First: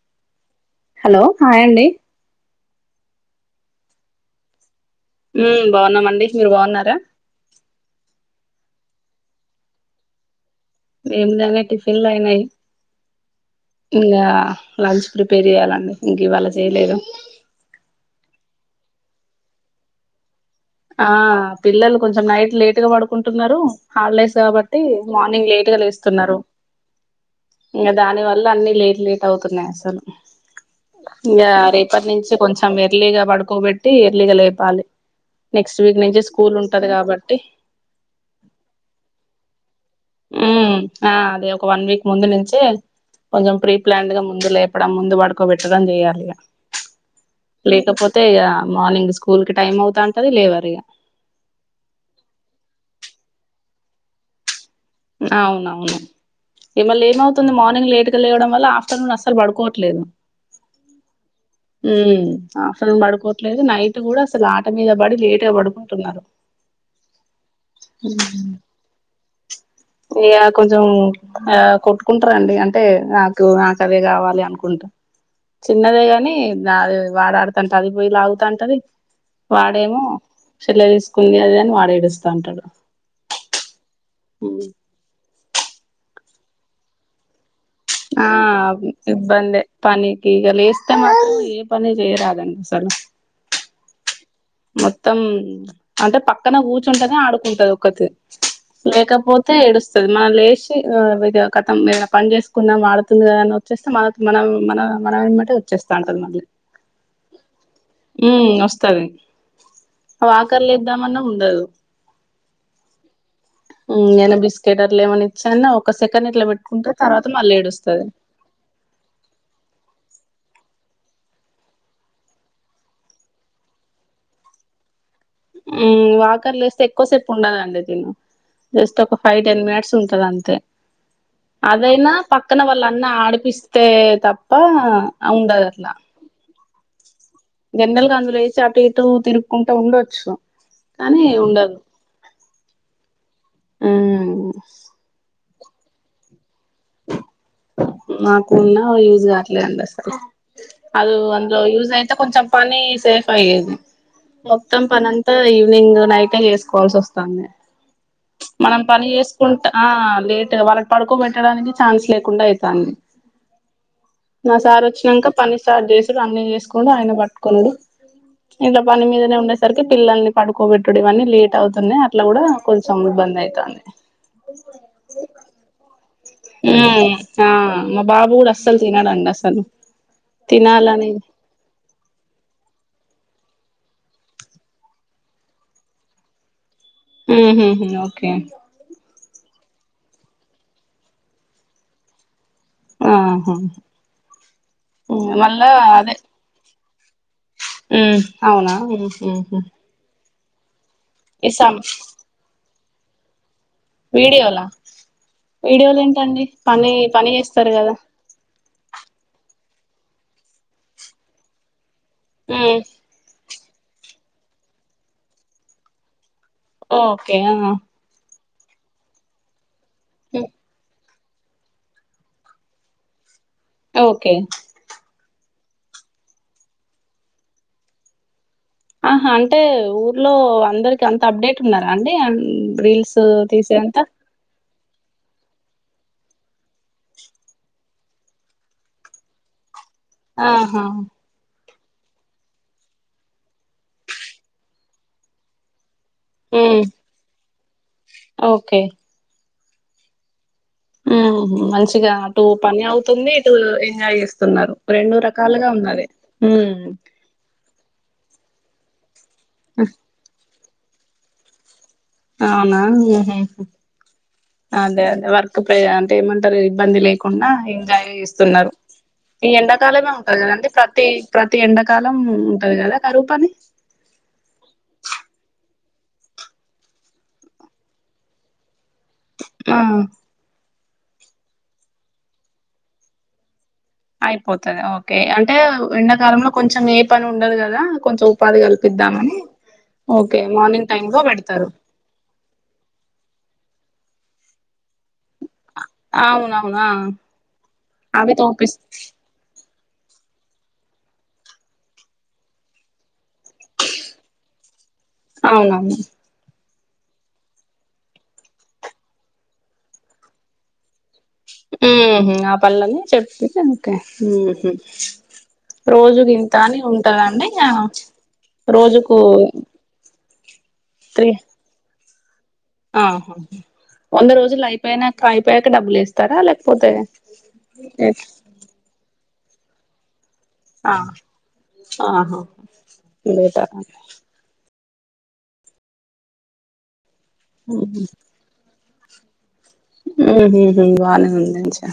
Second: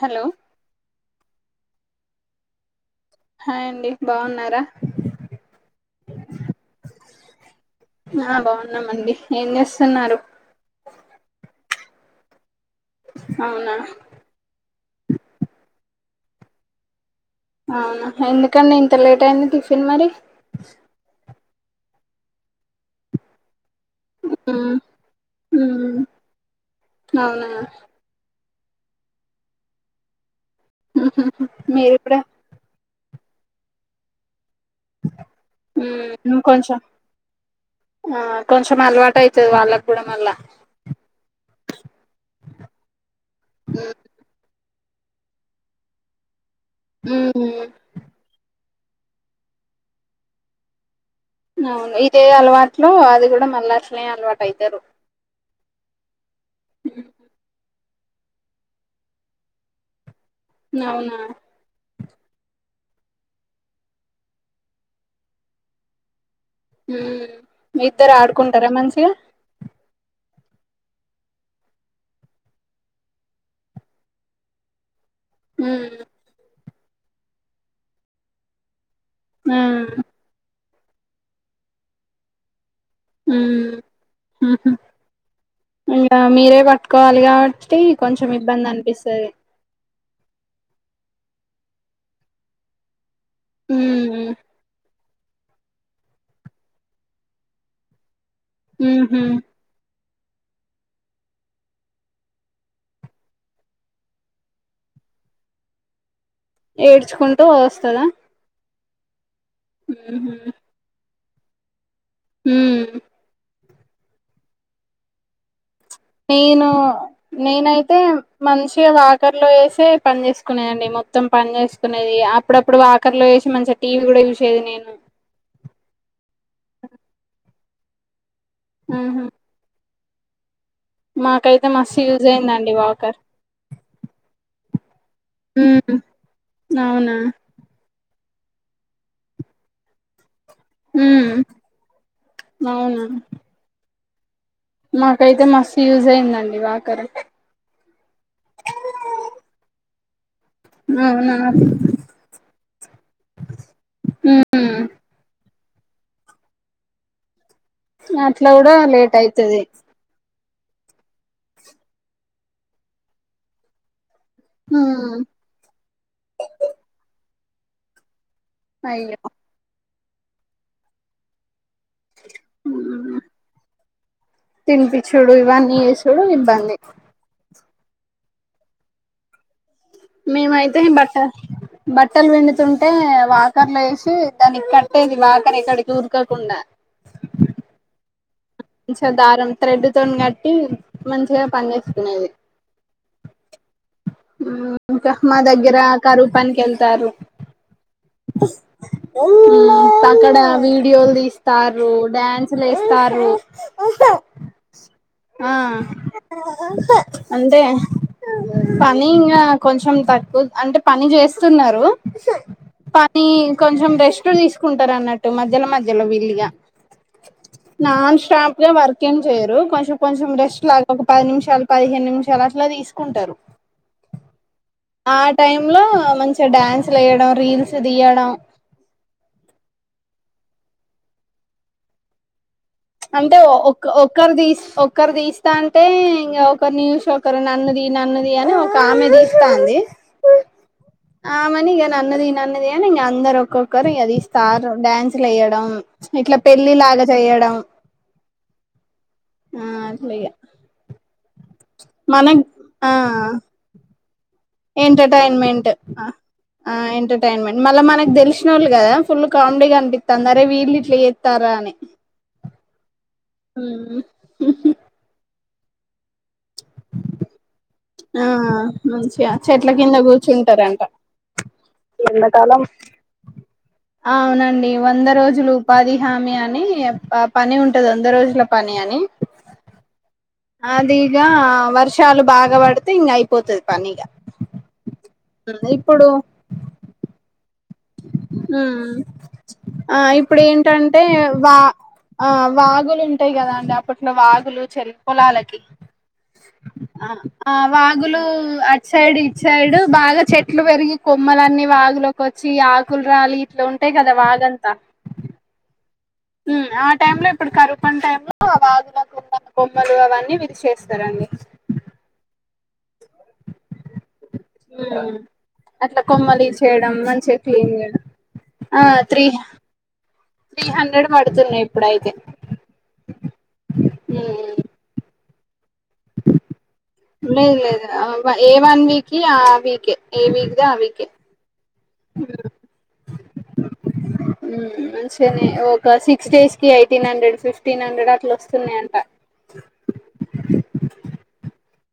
Hello hello hi అండి hi అండి బాగున్నారా ఉ బాగున్నాం అండి మీరు బాగున్నారా ఉన్నామండి ఏం చేస్తున్నారు ఇల్లు అయినాయి అవునా ఇంగా లంచ్ ప్రిపేర్ చేయ్యాలండి ఇంక ఇవాళ చేయలేదు అవునా ఎందుకండి ఇంత లేట్ అయింది టిఫిన్ మరి ఆ పిల్లలు కొంచెం నైట్ లేటు గా పడుకుంటున్నారు హాలిడేస్ మ్మ్ కాబట్టి మార్నింగ్ లేట్ గా మ్మ్ లేస్తున్నారు అవునా ఇంకా దాని వల్ వల్ల అన్ని లేట్ లేట్ అవుతున్నాయి అసలు ఇంకా మీరు రేపటి కూడా నుంచి కొంచెం ఎర్లీగా పడుకోబెట్టి ఎర్లిగ లేేపాలి ఉ ఇంకో కొంచెం ఆ కొంచెం అలవాటు అయితది వాళ్ళకు కూడా మళ్ళా ఉ ఆ అదే ఒక వన్ వీక్ ముందు నుంచే కొంచెం ప్రీ ప్లాన్డ్ గా ముందు దు లేపడం ముందు పడుకోబెట్టడం చేయాలి ఇగ మ్మ్ మ్మ్, లేకపోతే ఇగ మార్నింగ్ స్కూల్ కి టైం అవుతా ఉంటది లేవరు ఇగ అవును ఇదే అలవాట్లో అది కూడా మళ్ళీ అట్లనే అలవాటు అయితరు అవునవును ఏమ ఏమవుతుంది మార్నింగ్ లే లేటుగా లేయడం వల్ల ఆఫటర్నూన్ అస్సలు పడుకోవట్లేదు నవునా ఉ ఆఫ్టర్నూన్ పడుకోవట్లేదు నైట్ కూడా అసలు ఆట మీద పడి లేట్గా పడుకుంటున్నారు ఉ ఇద్దరు ఆడుకుంటారా మంచిగా ఇగ కొంచెం ఆ కొట్టుకుంటారంండి అంటే నాకు నాకు అవే కావాలి అనుకుంటా మ్మ్ చిన్నదే గాని నాది వాడాడుతంటే అది పోయిలాగుతాంటది వాడేమో చెల్ల తీసుకుంది అది ఇది అని వాడు ఏడుస్తా ఉంటాడు ఊ ఉ ఇలా మీరే కట్టుకోవాలి గా ఆ ఇబ్బందే పనికి ఈగ లేేస్త మాత్రం ఏ పని చేయరా దండి అసలు ఊ ఊ మొత్తం అంటే పక్కన కూర్చుంటేనే ఆడుకుంటది ఒక్కత్తే ఉహు లేకపోతే ఏడుస్తుది మనం లేచి ఇగ కతం పని చేస్ కున్నా వాడుతుంది కదా వచ్చేస్తే మనకు మనం మనం మన ఎంబటే వచ్చేస్తా ఉంటుంది మళ్ళీ ఏడ్చుకుంటూ వస్తదా ఉమ్ వస్తది ఉహు వాకర్లో ఇద్దామన్నా ఉండదు ఉమ్ యేన బిస్కెట్ అట్లా ఏమన ఇచ్చన్న ఒక సెకండ్ ఇట్లా నేను పెట్టుకుంటే తర్వా నేనైతే మంచిగా వాకర్లో వేసే ప చేసుకునేదండి మొత్తం పని చేసుకునేది అప్పుడప్పుడు వాకర్లో వేసి మంచిగా టీవీలు కూడా జూసేది నేను ఉ వాకర్లు ఎస్తే ఎక్కువసేపు ఉండదండి తీను జస్ట్ ఒక ఫైవ్ టెన్ మినిట్స్ ఉంటది అంతే మా అదైనా పక్కన వాళ్ళ అన్న ఆడిపిస్తే తప్ప ఉండదు అట్లా ఉమ్ అవునా జన్నల్గా అందులో ఏసి అటు ఇటు తిరుక్కుంట ఉండొచ్చు కానీ ఉ ఉండదు అవును ఊ మాకైతే మస్తు యూజ్ అయిందండి వాకరు నాకున్న యూజ్ కావట్లేదండి అసలు అది అవునా అందులో యూజ్ అయితే కొంచెం పని సేఫ్ అయ్యేది ఉమ్ మొత్తం పనంతా ఈవినింగ్ నైటె చేసుకోవాల్సి వస్తాంది అట్లా కూడా మనం పని లేట్ అయితది చేసుకుంట ఆ లేదు వాళ్ళ పడుకోబెట్టడానికి ఛాన్స్ లేకుండా అయితాంది నా సార్ ఉమ్ వచ్చినంక పని స్టార్ట్ చేసుడు అన్ని చేసుకుండు ఆయన పట్టుకునుడు ఇంగ పని అయ్యో మీదనే ఉండేసరికి పిల్లల్ని పడుకోబెట్టుడు ఇవన్నీ లేట్ అవుతున్నాయి ఇట్ల కూడా కొంచెం ఇబ్బంది అయితాంది తినిపిచుడు ఇవన్నీ ఏస్ ఊ ఆ మా బాబు కూడా అస్సలు తినడండి అసలు మేమయితే తినాలని బట్ట బట్టలు విండుతుంటే వా కర్లు లేసి దానికి కట్టేది వాకర్ ఎక్కడికి ఊరకకుండా ఉహుహు ఓకే మంచిగా దారం త్రెడ్తోని కట్టి మంచిగా పని చేసుకునేది ఆహా ఉమ్ ఇంకా మా మళ్ళా దగ్గర అదే కరువు పనికి వెళ్తారు ఉమ్ అవునా ఉహు అక్కడా వీడియోలు ఇసాం తీస్తారు డ్యాన్సులు లేస్తారు వీడియోలా వీడియోలు ఏంటండి పని పని చేస్తారు కదా పనింగా కొంచెం తక్కువ అంటే పని చేస్తున్నారు ఉమ్ పని కొంచెం రెస్ట్ తీసుకుంటారు అన్నట్టు మధ్యలో మధ్యలో వీల్లిగా ఓకే ఆ స్టాంప్ గా వర్కేమ్ చేయరు కొంచెం కొంచెం మ్మ్ రెస్ట్ లాగా పది నిమిషాలు పదిహేను నిమిషాలు అట్లా తీసుకుంటారు. ఓకే ఆ టైమ్ లో మంచిగా డ్యాన్స్ లేయడం రీల్స్ తీయడం ఆహా అంటే ఊర్లో అందరికి అంత అప్డేట్ ఉన్నారా అండి. అన్ అంటే ఒ ఒక్ ఒక్కర్ తీస్ ఒకరు తీస్తాంటే ఇంగ ఒకరిని చూసి ఒకరు నన్నుది నన్నుది అని ఒక ఆమె తీస్తాంది. ఆ ఆమెనీయ నన్నుది నన్నుది అని ఇంగ అందరు ఒక్కొక్కరిది తీస్తారు డాన్సు లేయ్యడం. ఇట్ల ఉమ్ పెళ్లిలాగ చేయ్యడం. ఓకే ఆ అట్లేగా మ్ హో మంచిగా అటు పని ఆ అవుతుంది. ఇటు ఎంజాయ్ చేస్తు ఎంటర్టైన్మెంట్ ఆ ఉమ్ ఎంటర్టైన్మెంట్ మళ్ళ మనకి తెలిసి నోళ్ళు కదా ఫుల్ కామెడీగనిపిత్తాంది అరే వీళ్ళు ఇట్లాచేత్తారా అని అవునా మ్ హు అదే అదే వర్ క్ ప్రే అంటే ఏమంటారు ఇబ్బంది లేకుండా ఎంజాయ్ ఆ చెస్తున్నరు. మంచిగా ఈ చెట్ల కింద ఎండకాలమే ఉంటది కదండి కూర్చుంటారంట ప్రతి ప్రతి ఎండాకాలం ఉంట ది కదా కరువు పని అవునండి వంద రోజులు ఉపాధి హామీ అని అ పని ఉంటది వంద రోజుల పని అని ఆ అదిగా వర్షాలు బాగా పడితే ఇంగయిపోతది. అయిపోతది ఓకే అంటే ఇప్పుడు ఎండాకాలంలో కొంచెం ఏ పని ఉండదు కదా కదా కొంచెం ఉపాధి ఉమ్ కల్పిద్దామని ఆ ఇప్పుడు ఓకే మార్నింగ్ ఏంటంటే టైమ్ లో వా పెడతారు ఆ వాగులుంటాయి కదా అండి అప్పు అప్పట్లో వాగులు చెర్ పొలాలకి అవునవునా ఆ వాగులు అవి తోపిస్ అట్ సైడు ఇట్ సైడు బాగా చెట్లు పెరిగి కొమ్మలన్నీ వాగులోకి వచ్ వచ్చి ఆకుల రాలి ఇట్లా ఉంటాయి కదా వాగంతా అవునవును. మ్ ఆ టైంలో ఇప్పుడు కరువుపని టైంలో వాగుల కొమ్మ కొమ్మలు అవన్నీ విరి చేస్తారండి. మ్ హూ ఆ పల్లన్ని చెప్పి తనకే మ్ హూ అట్లా రోజుకి కొమ్మలి ఇంతా అని చేయడం మంచిగా ఉంటదండి ఇగ క్లీన్ చేయడం ఆ రోజుకు త్రీ త్రీ హండ్రెడ్ త్రీ పడుతున్నాయి ఇప్పుడైతే ఆహా! వంద రోజులయిపోయినాక అయిపోయాక డబ్బులేస్తారా లేకపో లేదు లేదు ఏ వన్ వీక్ కి ఆ వీకే ఏ వీక్ ది ఆ వీకే. ఆహా! బేటరండి. మంచిగనే ఒక సిక్స్ డేస్కి ఎయిటీన్ హండ్రెడ్ ఫిఫ్టీన్ హండ్రెడ్ అట్లా వస్తున్నాయంట మ్ హు హు బానే ఉంది మంచిగా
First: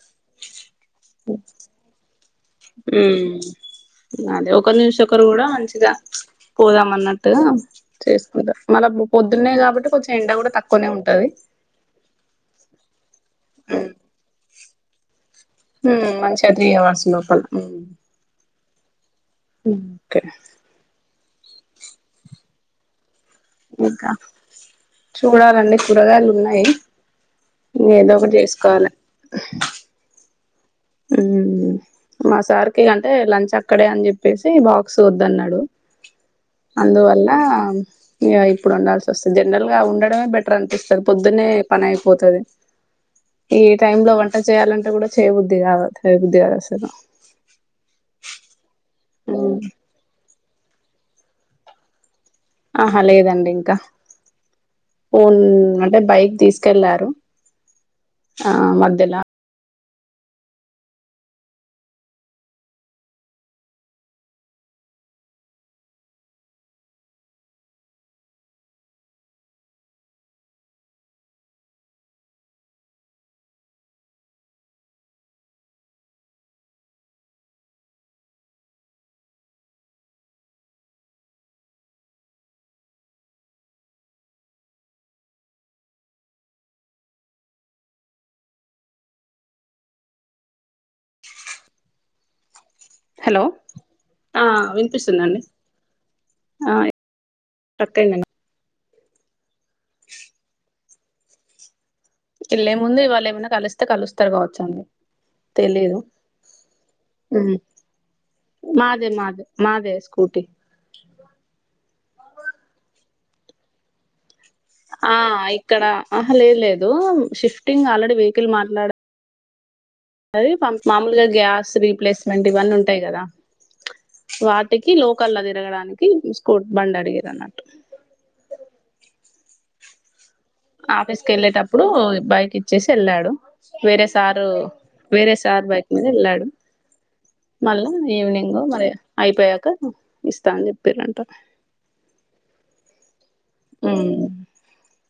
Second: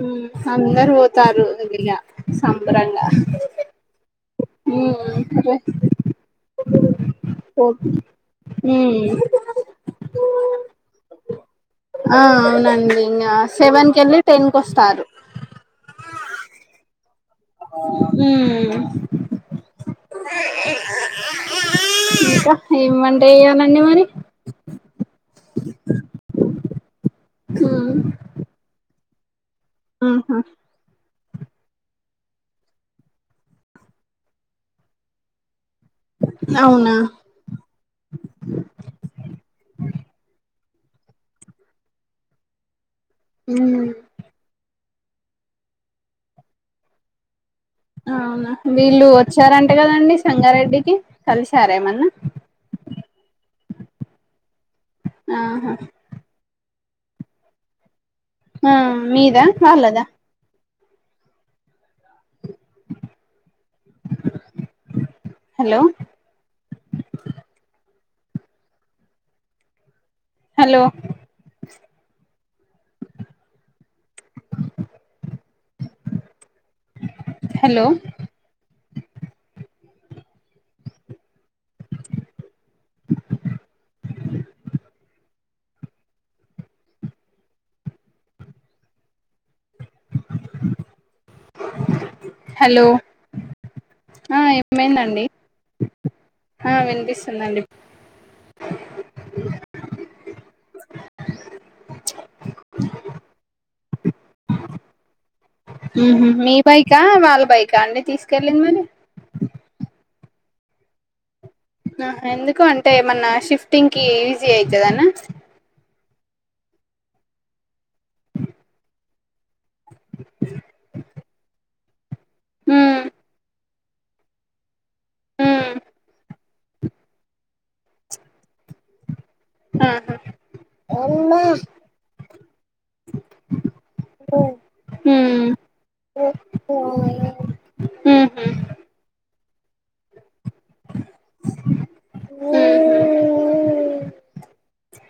మ్ అందరు పోతారు ఇలా సంభరంగా ఊమ్ అదే ఒకళ్ళిని చూషి ఒకరు కూడా మంచిగా పోదామన్నట్టుగా చేసుకుంటారు మళ్ళ పొద్దున్నే కాబట్టి కొంచెం ఎండ కూడా తక్కువనే ఉంటది. ఆ అవునండి ఇంగ ఊమ్ సెవెన్ కెళ్ళి టెన్కి వస్తారు. హ్మ్ మంచిగ త్రీ హౌర్స్ లో ఉమ్ కే ఇంక ఏం చేయాలండి మరి చూడాలండి కూరగాయలు ఉన్నయి ఏదో ఒకటి చేసుకోవాలె. ఆహా ఉమ్ మా సార్కి అంటే లంచ్ అక్కడే అని చెప్పేసి బాక్స్ వద్దన్నాడు. అవునా అందువల్ల ఇగ ఇప్పుడు వండాల్సి వస్తుంది, జనరల్ గా ఉండడమే బెట్ అన్పిస్తది పొద్దునే పని అయిపోతది, ఇగ ఈ ఉమ్ టైం లో వంట చేయాలంటే కూడా చేయ్ బుద్ధిగాదు, చేయ్ బుద్ధి కాదసలు అవునా వీళ్ళు వచ్చారంట కదండి సంగారెడ్డికి కలిసారేమన్నా? ఆహ లేదండి ఇంకా, ఫోన్ ఆహా అంటే బైక్ తీస్ కెళ్ళారు ఆ మీద వాళ్ళదా? [inaudible] Hello hello [inaudible] hello [inaudible] hello hello ఆ ఏమైందండి? ఆ వినిపిస్తుందండి. కట్ అయిందండి ఇళ్ళలే ముంది వాళ్లేమన్నా కలిస్తే కలుస్తారు కావచ్చు ఆళ్ళు తెలీదు ఉహు మీ బైకా వాళ్ళ ఉమ్, బైకా అండి తీసుకెళ్ళింది మరి మాదే మాదే మాదే ఏస్ ఓటీ ఆ ఎందుకు అంటే ఏమన్నా షిఫ్టింగ్ కి ఈజీ అయితదనా ఆ ఇక్కడ అహ లేదు లేదు, షిఫ్టింగ్ ఆల్రెడీ వెహికల్ మాట్లాడ టది మ మామూలుగా గ్యాస్ రీప్లేస్మెంట్ ఇవన్నీ ఉంటయి ఉమ్ కదా వాట్ టికి లోకల్ల తిరగడానికి స్కూట్ బండ్ అడిగారన్నట్టు [inaudible] ఆహా ఆఫీస్కి ఎళ్ళేటప్పుడు బైక్ ఇచ్చేసి ఎళ్ళాడు. వేరే సారు వేరే సార్ బైక్ మీద ఎళ్ళాడు ఓ మళ్ళా ఈవినింగ్ మరి అయిపోయాక ఇస్తానని చెప్పిరంట. ఉమ్ ఉమ్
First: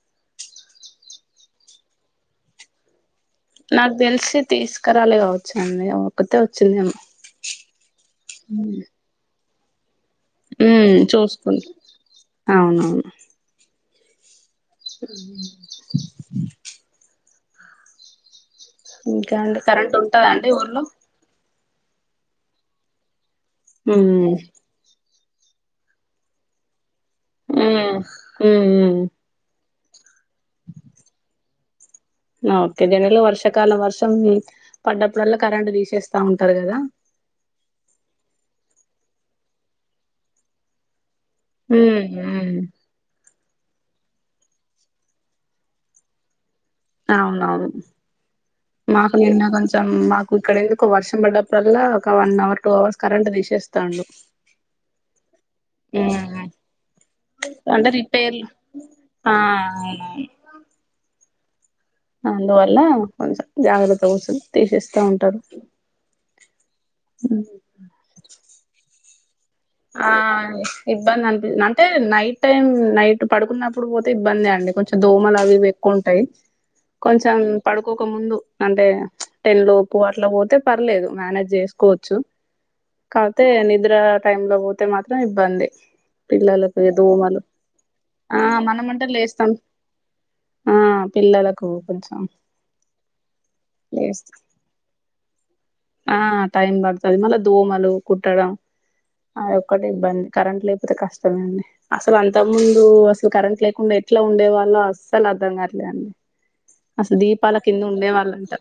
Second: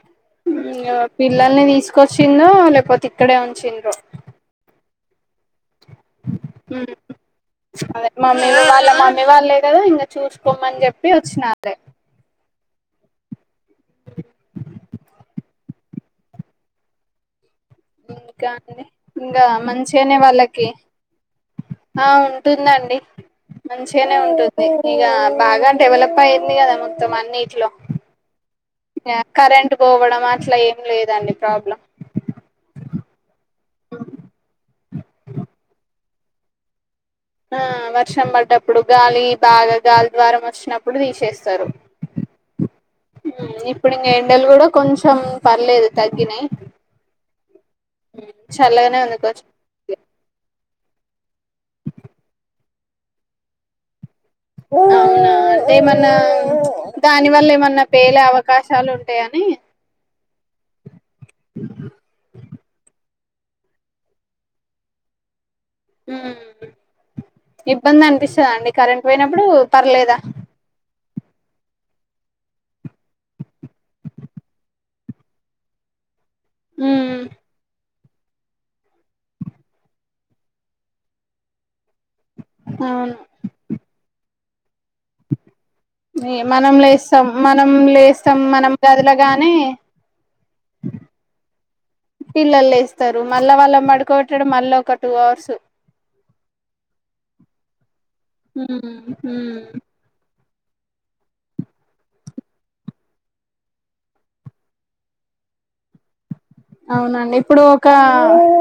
ఇంగ పిల్లల్ని తీసుకొచ్చిందో లేకపోతే ఇక్కడే నాకు ఉంచిండ్రో తెలిసి తీసుకురాలే కావచ్చు అ ఏమో ఒక్కతే వచ్చింది ఏమో అదే మమ్మీ ఉమ్ వాళ్ళ మమ్మీ వాళ్ళే కదా ఇంగ చూసుకోమని చెప్పి వచ్చినాలే అవును [inaudible] ఉమ్ ఇంకా అండి ఇంకా ఇంగా అండి కరెంట్ మంచిగనే ఉంటదా అండి వాళ్ళకి ఊర్లో ఆ ఉంటుందండి ఉమ్ మంచిగానే ఉంటుంది ఇక బాగా డెవలప్ అయింది కదా మొత్తం అన్నిట్లో మ్మ్ మ్మ్ మ్మ్ కరెంట్ పోవడం అట్లా ఏం లేదండి ప్రాబ్లం ఓకే దనలో వర్షాకాలం వర్షం పడ్డప్పుడల్లా కరెంట్ తీసేస్తా ఉంటారు కదా ఆ వర్షం పడ్డప్పుడు గాలి బాగా గాలి ద్వారం వచ్చినప్పుడు తీసేస్త మ్మ్ హ్మ్ ఇప్పుడు ఇంకా ఎండలు కూడా కొంచెం పర్లేదు తగ్గినాయి అవునవును చల్లగానే మాకు ఉంది నిన్న కొంచెం మాకు ఇక్కడా ఎండు ఒక వర్షం పడ్డప్పుడల్లా ఒక one hour two hours current తీసేస్తాండు ఓ ఏమన్నా ఉమ్ దాని వల్ల ఏమన్నా అంటే పేలే రిపేర్లు అవకాశాలు ఆ ఉంటాయని అవునవును అందువల్ల కొంచెం జాగ్రత్త కోసం తీసేస్తా ఉంటారు ఇబ్బంది అనిపిస్తదా అండి కరెంట్ పోయినా ఆ ఇబ్బంది అనిపి అంటే నైట్ టైం నైట్ పడుకున్నప్పుడు పోతే ఇబ్బంది అండి కొంచెం దోమలు అవి ఇవి ఎక్కువ ఉంటాయి ఉమ్ కొంచెం పడు ఇంక్కొక ముందు అంటే టెన్ లోప్పు అట్ల పోతే పర్లేదు మేనేజ్ చేస్ కోవచ్చు అవును కాతే నిద్ర టైం లో పోతే మాత్రం ఇబ్బంది మనం పిల్లలకు లేస్తాం దోమలు మనం లేస్తాం ఆ మనం మనమంటే లేస్తాం గదిలోగానే ఆ పిల్లలకు కొంచెం పిల్లలు లేస్తారు మళ్ళా వాళ్ళ లేస్త మడుకోట్టడం మళ్ళా ఒక టు హా అవర్స్ ఆ టైమ్ బడతది మల్ల దోమ హ్మ్ ఆ ఒక్కటి ఇబ్బంది కరెంట్ లేకపోతే కష్టమే అండి అసలు అంత ముందు అసలు కరెంట్ లేకుండా ఎట్లా ఉండే వాళ్ళో అసలు అర్థం కావట్లేద్ అండి అసలు అవునండి దీపాల ఇప్పుడు కింద ఒక ఉండే వాళ్ళంట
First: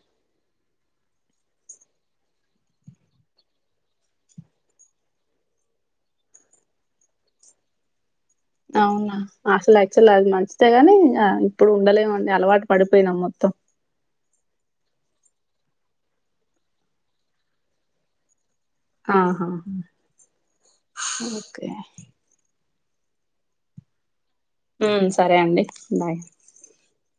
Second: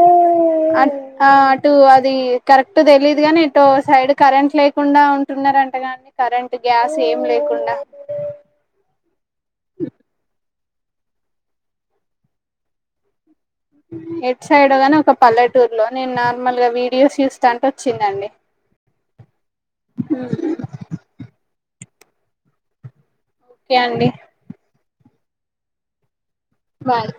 అటు అది కరెక్ట్ తెలీయదు గానీ ఎటో సైడ్ కరెంట్ లేకుండా ఉంటున్నారంట కానీ కరెంట్ గ్యాస్ ఏం లేదు కుడా అంతేగాని ఇప్పుడు ఉండలేమండి అలవాటు పడిపోయినాం మొత్తం ఎట్ సైడ్ గాని ఒక పల్లెటూరులో నేను నార్మల్ గా వీడియోస్ చూస్తాంటే వచ్చిందండి ఆహా ఓకే ఓకే అండి సరే అండి బాయ్ బాయ్